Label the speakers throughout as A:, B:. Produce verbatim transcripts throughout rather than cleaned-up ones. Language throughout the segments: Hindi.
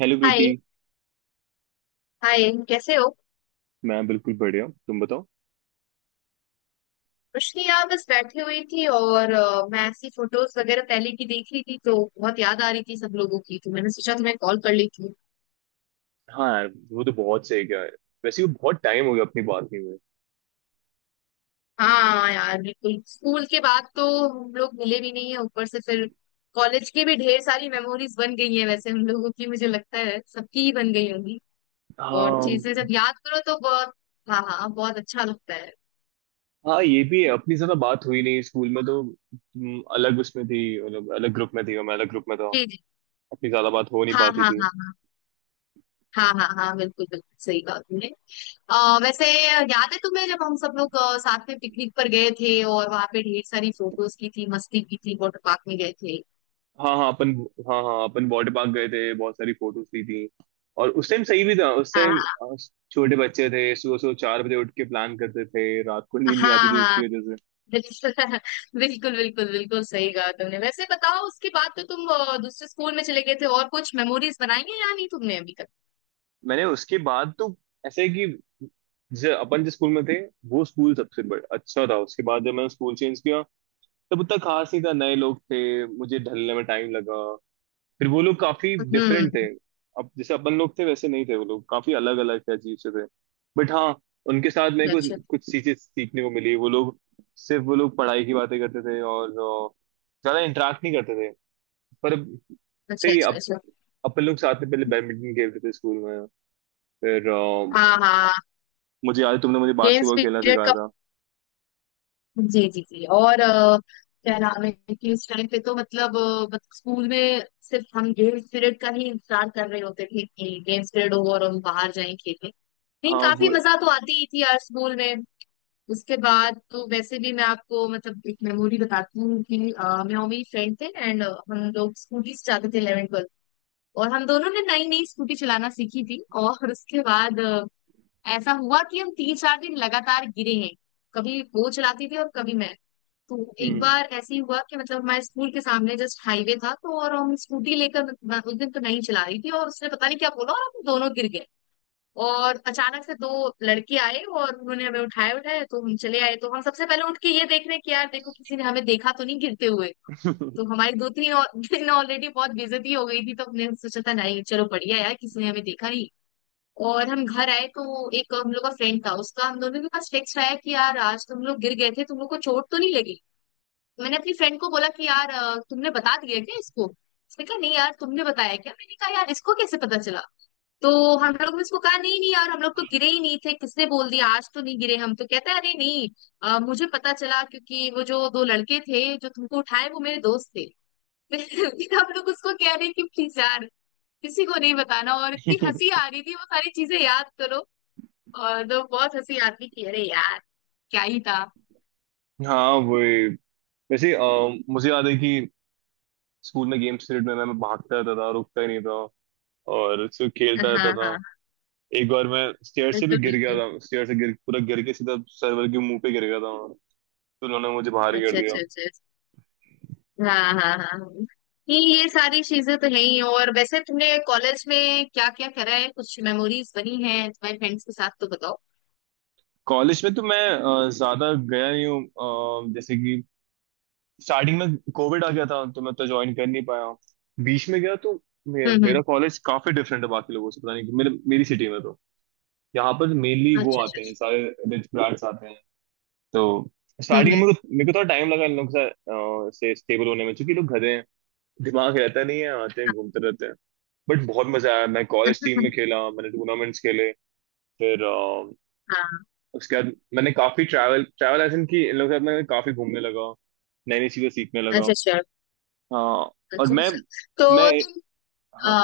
A: हेलो प्रीति।
B: हाय। हाय कैसे हो।
A: मैं बिल्कुल बढ़िया, तुम बताओ।
B: कुछ नहीं यार, बस बैठी हुई थी और अ, मैं ऐसी फोटोज वगैरह पहले की देख रही थी तो बहुत याद आ रही थी सब लोगों की, तो मैंने सोचा तुम्हें कॉल कर लेती हूँ।
A: हाँ यार, वो तो बहुत सही क्या है। वैसे वो बहुत टाइम हो गया, अपनी बात नहीं हुए।
B: हाँ यार, बिल्कुल स्कूल के बाद तो हम लोग मिले भी नहीं है। ऊपर से फिर कॉलेज की भी ढेर सारी मेमोरीज बन गई है, वैसे हम लोगों की। मुझे लगता है सबकी ही बन गई होंगी। और
A: हाँ
B: चीजें जब याद करो तो बहुत। हाँ हाँ, बहुत अच्छा लगता है।
A: हाँ, ये भी है, अपनी ज्यादा बात हुई नहीं स्कूल में, तो तुम अलग उसमें थी। मतलब अलग ग्रुप में थी और मैं अलग ग्रुप में था।
B: जी जी।
A: अपनी ज्यादा बात हो नहीं
B: हाँ
A: पाती
B: हाँ
A: थी।
B: हाँ हाँ, हाँ हाँ हाँ बिल्कुल बिल्कुल सही बात है। अ वैसे याद है तुम्हें जब हम सब लोग अ, साथ में पिकनिक पर गए थे, और वहां पे ढेर सारी फोटोज की थी, मस्ती की थी, वाटर पार्क में गए थे।
A: हाँ हाँ अपन हाँ हाँ अपन वाटर पार्क गए थे, बहुत सारी फोटोज ली थी। और उस टाइम सही भी था, उस टाइम
B: हाँ
A: छोटे बच्चे थे। सुबह सुबह चार बजे उठ के प्लान करते थे, रात को नींद नहीं आती
B: हाँ
A: थी
B: हाँ,
A: उसकी वजह।
B: बिल्कुल। बिल्कुल बिल्कुल बिल्कुल सही कहा तुमने। वैसे बताओ, उसके बाद तो तुम अ, दूसरे स्कूल में चले गए थे, और कुछ मेमोरीज बनाई है या नहीं तुमने अभी तक।
A: मैंने उसके बाद तो ऐसे है कि जैसे अपन जिस स्कूल में थे, वो स्कूल सबसे बड़ा अच्छा था। उसके बाद जब मैंने स्कूल चेंज किया, तब उतना खास नहीं था, नए लोग थे। मुझे ढलने में टाइम लगा। फिर वो लोग काफी
B: हम्म।
A: डिफरेंट थे। अब जैसे अपन लोग थे वैसे नहीं थे, वो लोग काफी अलग अलग थे, अजीब से थे। बट हाँ, उनके साथ मेरे
B: अच्छा
A: को कुछ चीजें सीखने को मिली। वो लोग सिर्फ, वो लोग पढ़ाई की बातें करते थे और अ, ज्यादा इंटरेक्ट नहीं करते थे। पर अब-
B: अच्छा
A: सही है,
B: अच्छा
A: अब
B: अच्छा, अच्छा।
A: अपन लोग साथ में पहले बैडमिंटन खेलते थे स्कूल में। फिर अ,
B: हाँ हाँ,
A: मुझे याद है तुमने मुझे
B: गेम्स
A: बास्केटबॉल खेलना
B: पीरियड
A: सिखाया
B: का।
A: था।
B: जी जी जी। और अ, क्या नाम है कि उस टाइम पे तो मतलब अ, बत- स्कूल में सिर्फ हम गेम्स पीरियड का ही इंतजार कर रहे होते थे कि गेम्स पीरियड हो और हम बाहर जाएं खेलने। नहीं,
A: हाँ
B: काफी
A: वो।
B: मजा तो आती ही थी यार स्कूल में। उसके बाद तो वैसे भी, मैं आपको मतलब एक मेमोरी बताती हूँ कि अ, मैं और मेरी फ्रेंड थे, एंड हम लोग स्कूटी से जाते थे इलेवन ट्वेल्थ। और हम दोनों ने नई नई स्कूटी चलाना सीखी थी, और उसके बाद अ, ऐसा हुआ कि हम तीन चार दिन लगातार गिरे हैं। कभी वो चलाती थी और कभी मैं। तो एक
A: हम्म।
B: बार ऐसे ही हुआ कि मतलब हमारे स्कूल के सामने जस्ट हाईवे था, तो और हम स्कूटी लेकर, मैं उस दिन तो नहीं चला रही थी, और उसने पता नहीं क्या बोला और हम दोनों गिर गए। और अचानक से दो लड़के आए और उन्होंने हमें उठाए उठाए, तो हम चले आए। तो हम सबसे पहले उठ के ये देख रहे कि यार देखो, किसी ने हमें देखा तो नहीं गिरते हुए। तो हमारी दो तीन और दिन ऑलरेडी बहुत बेइज्जती हो गई थी, तो हमने सोचा था नहीं चलो बढ़िया यार, किसी ने हमें देखा नहीं। और हम घर आए तो एक हम लोग का फ्रेंड था, उसका हम दोनों के पास टेक्स्ट आया कि यार आज तुम लोग गिर गए थे, तुम लोग को चोट तो नहीं लगी। मैंने अपनी फ्रेंड को बोला कि यार अ, तुमने बता दिया क्या इसको। उसने कहा नहीं यार, तुमने बताया क्या। मैंने कहा यार, इसको कैसे पता चला। तो हम लोग ने उसको कहा नहीं नहीं यार, हम लोग तो गिरे ही नहीं थे, किसने बोल दिया, आज तो नहीं गिरे हम। तो कहता है अरे नहीं, अ, मुझे पता चला क्योंकि वो जो दो लड़के थे जो तुमको उठाए, वो मेरे दोस्त थे। फिर फिर हम लोग उसको कह रहे कि प्लीज यार, किसी को नहीं बताना। और इतनी हंसी आ रही थी वो सारी चीजें याद करो। और तो बहुत हंसी आती कि अरे यार, क्या ही था।
A: हाँ वही। वैसे अ, मुझे याद है कि स्कूल में गेम्स पीरियड में मैं मैं भागता रहता था, रुकता ही नहीं था और सिर्फ खेलता
B: हाँ
A: रहता
B: हाँ
A: था।
B: हाँ,
A: एक बार मैं स्टेयर से भी
B: बिल्कुल
A: गिर गया
B: बिल्कुल।
A: था, स्टेयर से गिर पूरा गिर के सीधा सर्वर के मुंह पे गिर गया था। तो उन्होंने मुझे बाहर ही कर
B: अच्छा
A: दिया।
B: अच्छा अच्छा। हाँ हाँ हाँ। ये ये सारी चीजें तो है ही। और वैसे तुमने कॉलेज में क्या क्या करा है, कुछ मेमोरीज बनी है तुम्हारे फ्रेंड्स के साथ, तो बताओ।
A: कॉलेज में तो मैं अ, ज्यादा गया नहीं हूँ। अ, जैसे कि स्टार्टिंग में कोविड आ गया था, तो मैं तो ज्वाइन कर नहीं पाया। बीच में गया तो मे,
B: हम्म
A: मेरा
B: हम्म।
A: कॉलेज काफी डिफरेंट है बाकी लोगों से, पता नहीं क्यों। मेरे मेरी सिटी में तो यहाँ पर मेनली वो
B: अच्छा अच्छा
A: आते हैं
B: अच्छा।
A: सारे, रिच ब्रांड्स आते हैं। तो
B: हम्म
A: स्टार्टिंग में मेरे को मेरे को थोड़ा टाइम लगा इन लोग से, अ, से स्टेबल होने में, क्योंकि लोग गधे हैं। दिमाग रहता नहीं है, आते हैं घूमते रहते हैं। बट बहुत मजा आया, मैं कॉलेज टीम
B: हम्म।
A: में खेला, मैंने टूर्नामेंट्स खेले। फिर अ,
B: हाँ हाँ,
A: उसके बाद मैंने काफी ट्रैवल ट्रैवल एजेंट की। इन लोगों के साथ मैं काफी घूमने लगा, नई नई चीजें सीखने लगा।
B: अच्छा अच्छा।
A: हाँ। और
B: अच्छा
A: मैं
B: अच्छा।
A: मैं
B: तो तुम
A: हाँ,
B: आ,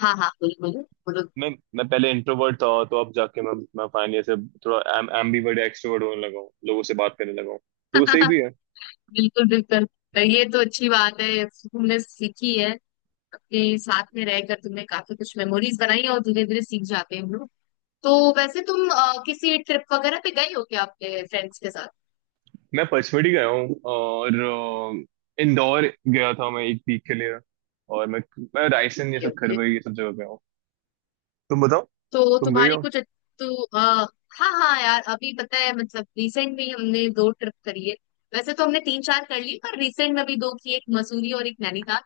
B: हाँ हाँ बोलो बोलो बोलो।
A: मैं मैं पहले इंट्रोवर्ट था, तो अब जाके मैं मैं फाइनली ऐसे थोड़ा एम एम्बीवर्ट एक्सट्रोवर्ट होने लगा हूँ, लोगों से बात करने लगा हूँ। तो वो सही भी है।
B: बिल्कुल बिल्कुल। ये तो अच्छी बात है तुमने सीखी है। अपने साथ में रहकर तुमने काफी कुछ मेमोरीज बनाई, और धीरे धीरे सीख जाते हैं हम लोग। तो वैसे तुम अ, किसी ट्रिप वगैरह पे गई हो क्या अपने फ्रेंड्स के साथ।
A: मैं पचमढ़ी गया हूँ और अ, इंदौर गया था मैं एक वीक के लिए। और मैं मैं रायसेन, ये
B: ओके
A: सब
B: ओके।
A: खरवई, ये सब जगह गया हूँ। तुम बताओ,
B: तो
A: तुम गई
B: तुम्हारी
A: हो।
B: कुछ। तो आ, हाँ हाँ यार, अभी पता है मतलब रिसेंट में ही हमने दो ट्रिप करी है। वैसे तो हमने तीन चार कर ली पर रिसेंट में भी दो की, एक मसूरी और एक नैनीताल।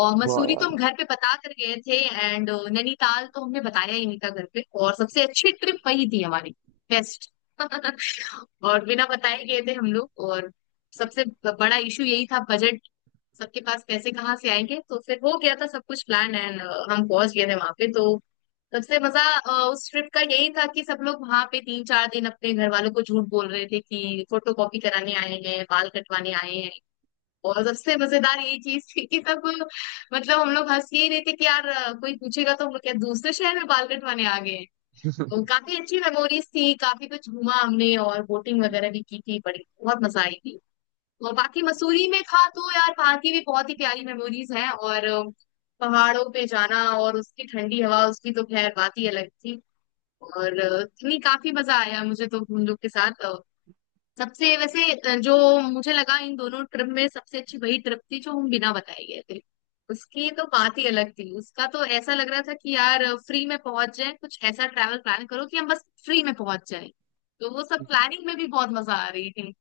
B: और
A: वाह
B: मसूरी तो
A: यार।
B: हम घर पे बता कर गए थे एंड नैनीताल तो हमने बताया ही नहीं था घर पे, और सबसे अच्छी ट्रिप वही थी हमारी। बेस्ट। और बिना बताए गए थे हम लोग। और सबसे बड़ा इशू यही था, बजट। सबके पास पैसे कहाँ से आएंगे। तो फिर हो गया था सब कुछ प्लान, एंड हम पहुंच गए थे वहां पे। तो सबसे मजा अ, उस ट्रिप का यही था कि सब लोग वहां पे तीन चार दिन अपने घर वालों को झूठ बोल रहे थे कि फोटो कॉपी कराने आए हैं, बाल कटवाने आए हैं। और सबसे मजेदार यही चीज थी कि सब, मतलब हम लोग हंस ही रहे थे कि यार अ, कोई पूछेगा तो हम लोग क्या दूसरे शहर में बाल कटवाने आ गए हैं। तो काफी अच्छी मेमोरीज थी, काफी कुछ घूमा हमने और बोटिंग वगैरह भी की थी, बड़ी बहुत मजा आई थी। और बाकी मसूरी में था तो यार, वहाँ की भी बहुत ही प्यारी मेमोरीज हैं। और अ, पहाड़ों पे जाना और उसकी ठंडी हवा, उसकी तो खैर बात ही अलग थी। और अ, नहीं काफी मजा आया मुझे तो उन लोग के साथ। अ, सबसे वैसे अ, जो मुझे लगा इन दोनों ट्रिप में, सबसे अच्छी वही ट्रिप थी जो हम बिना बताए गए थे। उसकी तो बात ही अलग थी, उसका तो ऐसा लग रहा था कि यार फ्री में पहुंच जाए, कुछ ऐसा ट्रैवल प्लान करो कि हम बस फ्री में पहुंच जाए। तो वो सब प्लानिंग में भी बहुत मजा आ रही थी।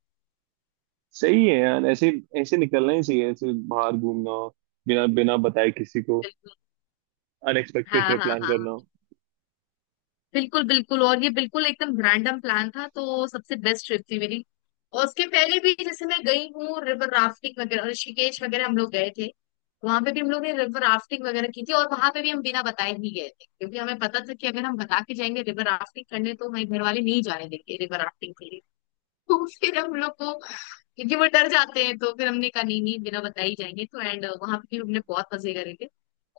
A: सही है यार, ऐसे ऐसे निकलना ही चाहिए, ऐसे बाहर घूमना, बिना बिना बताए किसी को,
B: बिल्कुल।
A: अनएक्सपेक्टेड
B: हाँ
A: ट्रिप
B: हाँ
A: प्लान
B: हाँ,
A: करना।
B: बिल्कुल बिल्कुल। और ये बिल्कुल एकदम रैंडम प्लान था तो सबसे बेस्ट ट्रिप थी मेरी। और उसके पहले भी जैसे मैं गई हूँ रिवर राफ्टिंग वगैरह ऋषिकेश वगैरह हम लोग गए थे। वहां पे भी हम लोग ने रिवर राफ्टिंग वगैरह की थी, और वहां पे भी हम बिना बताए ही गए थे क्योंकि हमें पता था कि अगर हम बता के जाएंगे रिवर राफ्टिंग करने तो हमारे घर वाले नहीं जाने देंगे रिवर राफ्टिंग के लिए। तो फिर हम लोग को, क्योंकि वो डर जाते हैं, तो फिर हमने कहा नहीं नहीं बिना बताए ही जाएंगे, तो एंड वहां पे भी हमने बहुत मजे करे थे।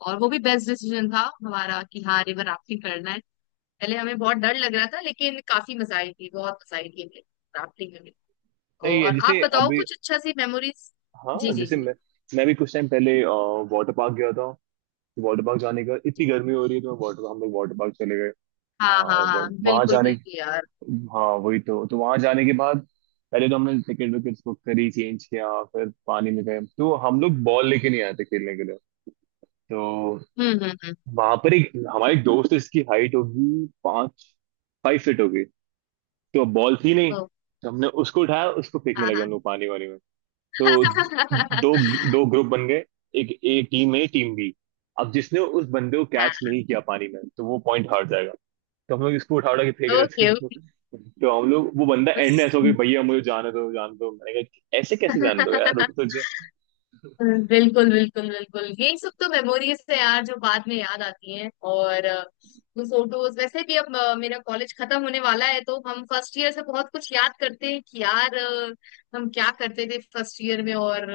B: और वो भी बेस्ट डिसीजन था हमारा कि हाँ रिवर राफ्टिंग करना है। पहले हमें बहुत डर लग रहा था लेकिन काफी मजा आई थी, बहुत मजा आई थी हमें राफ्टिंग में भी।
A: सही है।
B: और आप
A: जैसे
B: बताओ
A: अभी,
B: कुछ अच्छा सी मेमोरीज।
A: हाँ
B: जी जी
A: जैसे
B: जी
A: मैं मैं भी कुछ टाइम पहले वाटर पार्क गया था, वाटर पार्क जाने का, इतनी
B: जी।
A: गर्मी हो रही है, तो मैं वाटर हम लोग वाटर पार्क चले गए। आ,
B: हाँ हाँ हाँ,
A: और वहां
B: बिल्कुल
A: जाने,
B: बिल्कुल यार।
A: हाँ वही तो तो वहां जाने के बाद पहले तो हमने टिकट विकेट बुक करी, चेंज किया, फिर पानी में गए। तो हम लोग बॉल लेके नहीं आए थे खेलने के लिए। तो
B: हम्म हम्म हम्म।
A: वहां पर एक, हमारे एक दोस्त है, इसकी हाइट होगी पाँच, फाइव फीट होगी। तो बॉल थी नहीं,
B: ओ।
A: तो हमने उसको उठाया, उसको फेंकने
B: हाँ
A: लगे हम लोग पानी वानी। तो
B: हाँ।
A: दो दो ग्रुप बन गए, एक A team, A team B. अब जिसने उस बंदे को
B: हाँ।
A: कैच नहीं किया पानी में, तो वो पॉइंट हार जाएगा। तो हम लोग इसको उठा उठा के फेंक रहे थे।
B: Okay okay.
A: तो हम लोग, वो बंदा एंड में ऐसा हो गया, भैया मुझे जाने दो, जाने दो। मैंने कहा, ऐसे कैसे जाने दो यार, रुक तो जा।
B: बिल्कुल बिल्कुल बिल्कुल, यही सब तो मेमोरीज है यार जो बाद में याद आती हैं। और अ, वो फोटोज वैसे भी अब, अ, मेरा कॉलेज खत्म होने वाला है, तो हम फर्स्ट ईयर से बहुत कुछ याद करते हैं कि यार अ, हम क्या करते थे फर्स्ट ईयर में। और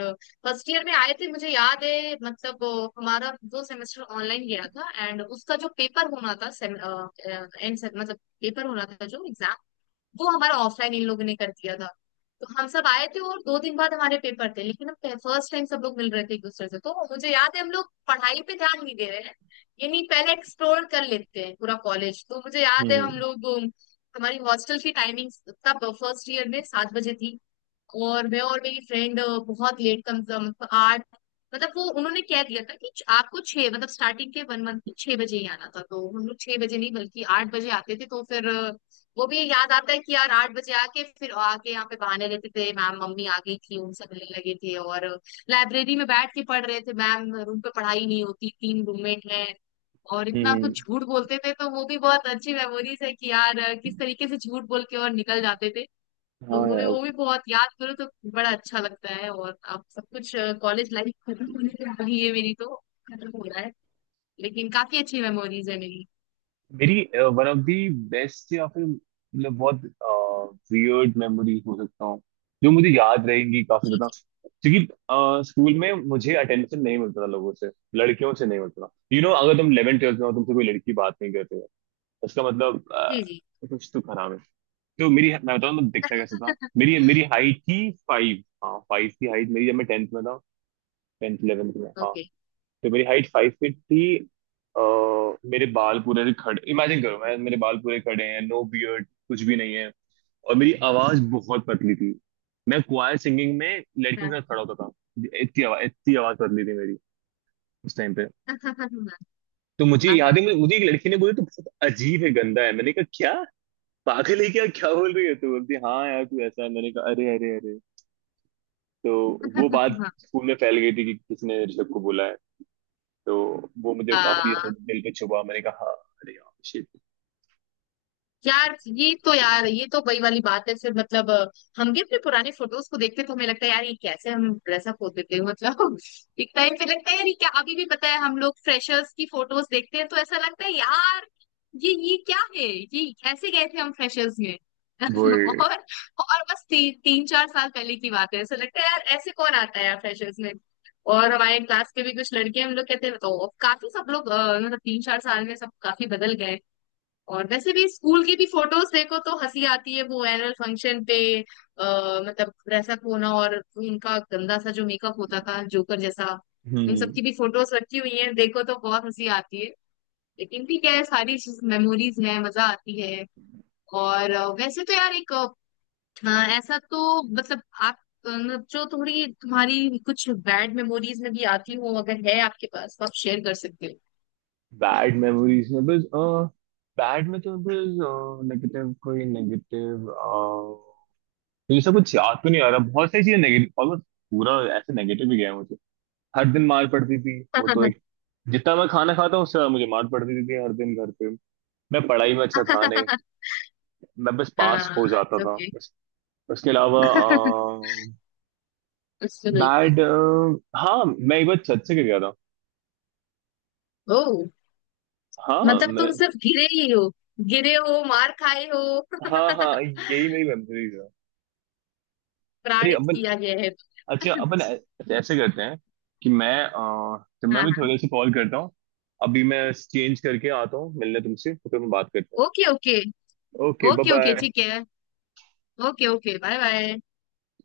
B: फर्स्ट ईयर में आए थे, मुझे याद है मतलब अ, हमारा दो सेमेस्टर ऑनलाइन गया था, एंड उसका जो पेपर होना था, एंड मतलब पेपर होना था जो एग्जाम, वो हमारा ऑफलाइन इन लोगों ने कर दिया था। तो हम सब आए थे और दो दिन बाद हमारे पेपर थे, लेकिन हम फर्स्ट टाइम सब लोग मिल रहे थे एक दूसरे से, तो मुझे याद है हम लोग पढ़ाई पे ध्यान नहीं दे रहे हैं। ये नहीं, पहले एक्सप्लोर कर लेते हैं पूरा कॉलेज, तो मुझे याद है हम
A: हम्म।
B: लोग, हमारी हॉस्टल की टाइमिंग तब फर्स्ट ईयर में सात बजे थी। और मैं और मेरी फ्रेंड बहुत लेट कम, मतलब आठ, मतलब वो उन्होंने कह दिया था कि आपको छह, मतलब स्टार्टिंग के वन मंथ में छह बजे ही आना था। तो हम लोग छह बजे नहीं बल्कि आठ बजे आते थे, तो फिर अ, वो भी याद आता है कि यार आठ बजे आके फिर आके यहाँ पे बहाने लेते थे, मैम मम्मी आ गई थी, उनसे मिलने लगे थे, और लाइब्रेरी में बैठ के पढ़ रहे थे मैम, रूम पे पढ़ाई नहीं होती, तीन रूममेट हैं। और इतना
A: हम्म।
B: कुछ झूठ बोलते थे, तो वो भी बहुत अच्छी मेमोरीज है कि यार अ, किस तरीके से झूठ बोल के और निकल जाते थे। तो
A: हाँ
B: वो भी
A: यार,
B: वो भी बहुत याद करो तो बड़ा अच्छा लगता है, और अब सब कुछ कॉलेज लाइफ खत्म होने को, अभी ये मेरी तो खत्म हो रहा है। लेकिन काफी अच्छी मेमोरीज है मेरी।
A: मेरी वन ऑफ दी बेस्ट, या फिर मतलब बहुत वियर्ड मेमोरीज हो सकता हूँ, जो मुझे याद रहेंगी काफी
B: जी
A: ज्यादा।
B: जी
A: क्योंकि स्कूल में मुझे अटेंशन नहीं मिलता था लोगों से, लड़कियों से नहीं मिलता था। यू you नो know, अगर तुम इलेवेंथ ट्वेल्थ में हो, तुमसे कोई लड़की बात नहीं करते हो, उसका मतलब
B: जी
A: अ,
B: जी।
A: कुछ तो खराब है। तो मेरी, मैं बताऊँ मैं दिखता कैसा था। मेरी मेरी हाइट थी फाइव, हाँ, फाइव की हाइट मेरी जब मैं टेंथ में था, टेंथ इलेवेंथ में, हाँ।
B: ओके।
A: तो मेरी हाइट फाइव फीट थी और मेरे बाल पूरे से खड़े, इमेजिन करो, मैं, मेरे बाल पूरे खड़े हैं, नो बियर्ड कुछ भी नहीं है, और मेरी आवाज बहुत पतली थी। मैं क्वायर सिंगिंग में लड़कियों
B: हाँ
A: के साथ खड़ा होता था, इतनी आवाज इतनी आवाज पतली थी मेरी उस टाइम पे।
B: हाँ हाँ हाँ
A: तो मुझे
B: हाँ
A: याद है,
B: हाँ
A: मुझे मुझे एक लड़की ने बोली तो, बहुत अजीब है, गंदा है। मैंने कहा, क्या पागल है क्या, क्या बोल रही है तू। बोलती हाँ यार, तू ऐसा है। मैंने कहा अरे अरे अरे। तो वो बात
B: हाँ।
A: स्कूल में फैल गई थी कि किसने ऋषभ को बोला है। तो वो मुझे काफी ऐसा
B: हाँ
A: दिल पे छुपा। मैंने कहा हाँ, अरे यार शिट।
B: यार, ये तो यार ये तो वही वाली बात है फिर मतलब अ, हम भी अपने पुराने फोटोज को देखते हैं तो हमें लगता है यार ये कैसे हम ड्रेसअप होते थे, मतलब एक टाइम पे लगता है यार, ये क्या। अभी भी पता है हम लोग फ्रेशर्स की फोटोज देखते हैं तो ऐसा लगता है यार ये ये क्या है, ये ऐसे गए थे हम फ्रेशर्स में।
A: वो।
B: और और बस ती, तीन चार साल पहले की बात है, ऐसा लगता है यार ऐसे कौन आता है यार फ्रेशर्स में। और हमारे क्लास के भी कुछ लड़के हम लोग कहते हैं तो, काफी सब लोग अ, मतलब तीन चार साल में सब काफी बदल गए। और वैसे भी स्कूल की भी फोटोज देखो तो हंसी आती है, वो एनुअल फंक्शन पे आ, मतलब ड्रेसअप होना और उनका गंदा सा जो मेकअप होता था जोकर जैसा, उन
A: हम्म।
B: सबकी भी फोटोज रखी हुई है, देखो तो बहुत हंसी आती है। लेकिन ठीक है, सारी मेमोरीज हैं, मजा आती है। और अ, वैसे तो यार एक अ, ऐसा तो मतलब आप अ, जो थोड़ी तुम्हारी कुछ बैड मेमोरीज में भी आती हो, अगर है आपके पास तो आप शेयर कर सकते हो।
A: बैड मेमोरीज में बस, बैड में तो बस नेगेटिव, कोई नेगेटिव मुझे सब कुछ याद तो नहीं आ रहा। बहुत सारी चीजें नेगेटिव, ऑलमोस्ट पूरा ऐसे नेगेटिव ही गया है मुझे। हर दिन मार पड़ती थी, वो तो एक, जितना मैं खाना खाता हूँ उससे ज्यादा मुझे मार पड़ती थी हर दिन घर पे। मैं पढ़ाई में अच्छा था नहीं, मैं बस पास
B: हाँ
A: हो जाता था,
B: ओके।
A: बस। उसके अलावा
B: बिल्कुल।
A: बैड, हाँ मैं एक बार छत से गिर गया था।
B: ओ,
A: हाँ
B: मतलब
A: मैं,
B: तुम सिर्फ गिरे ही हो, गिरे हो मार खाए हो,
A: हाँ हाँ, यही मेरी मेमोरीज है। अरे
B: प्राणित
A: अपन,
B: किया गया है।
A: अच्छा अपन ऐ- अच्छा, ऐसे करते हैं कि मैं, अ, तो
B: हाँ
A: मैं भी
B: हाँ।
A: थोड़े से कॉल करता हूँ, अभी मैं चेंज करके आता हूँ, मिलने तुमसे, तो फिर हम बात करते
B: ओके ओके।
A: हैं। ओके, बाय
B: ओके ओके ठीक
A: बाय।
B: है। Okay okay bye bye.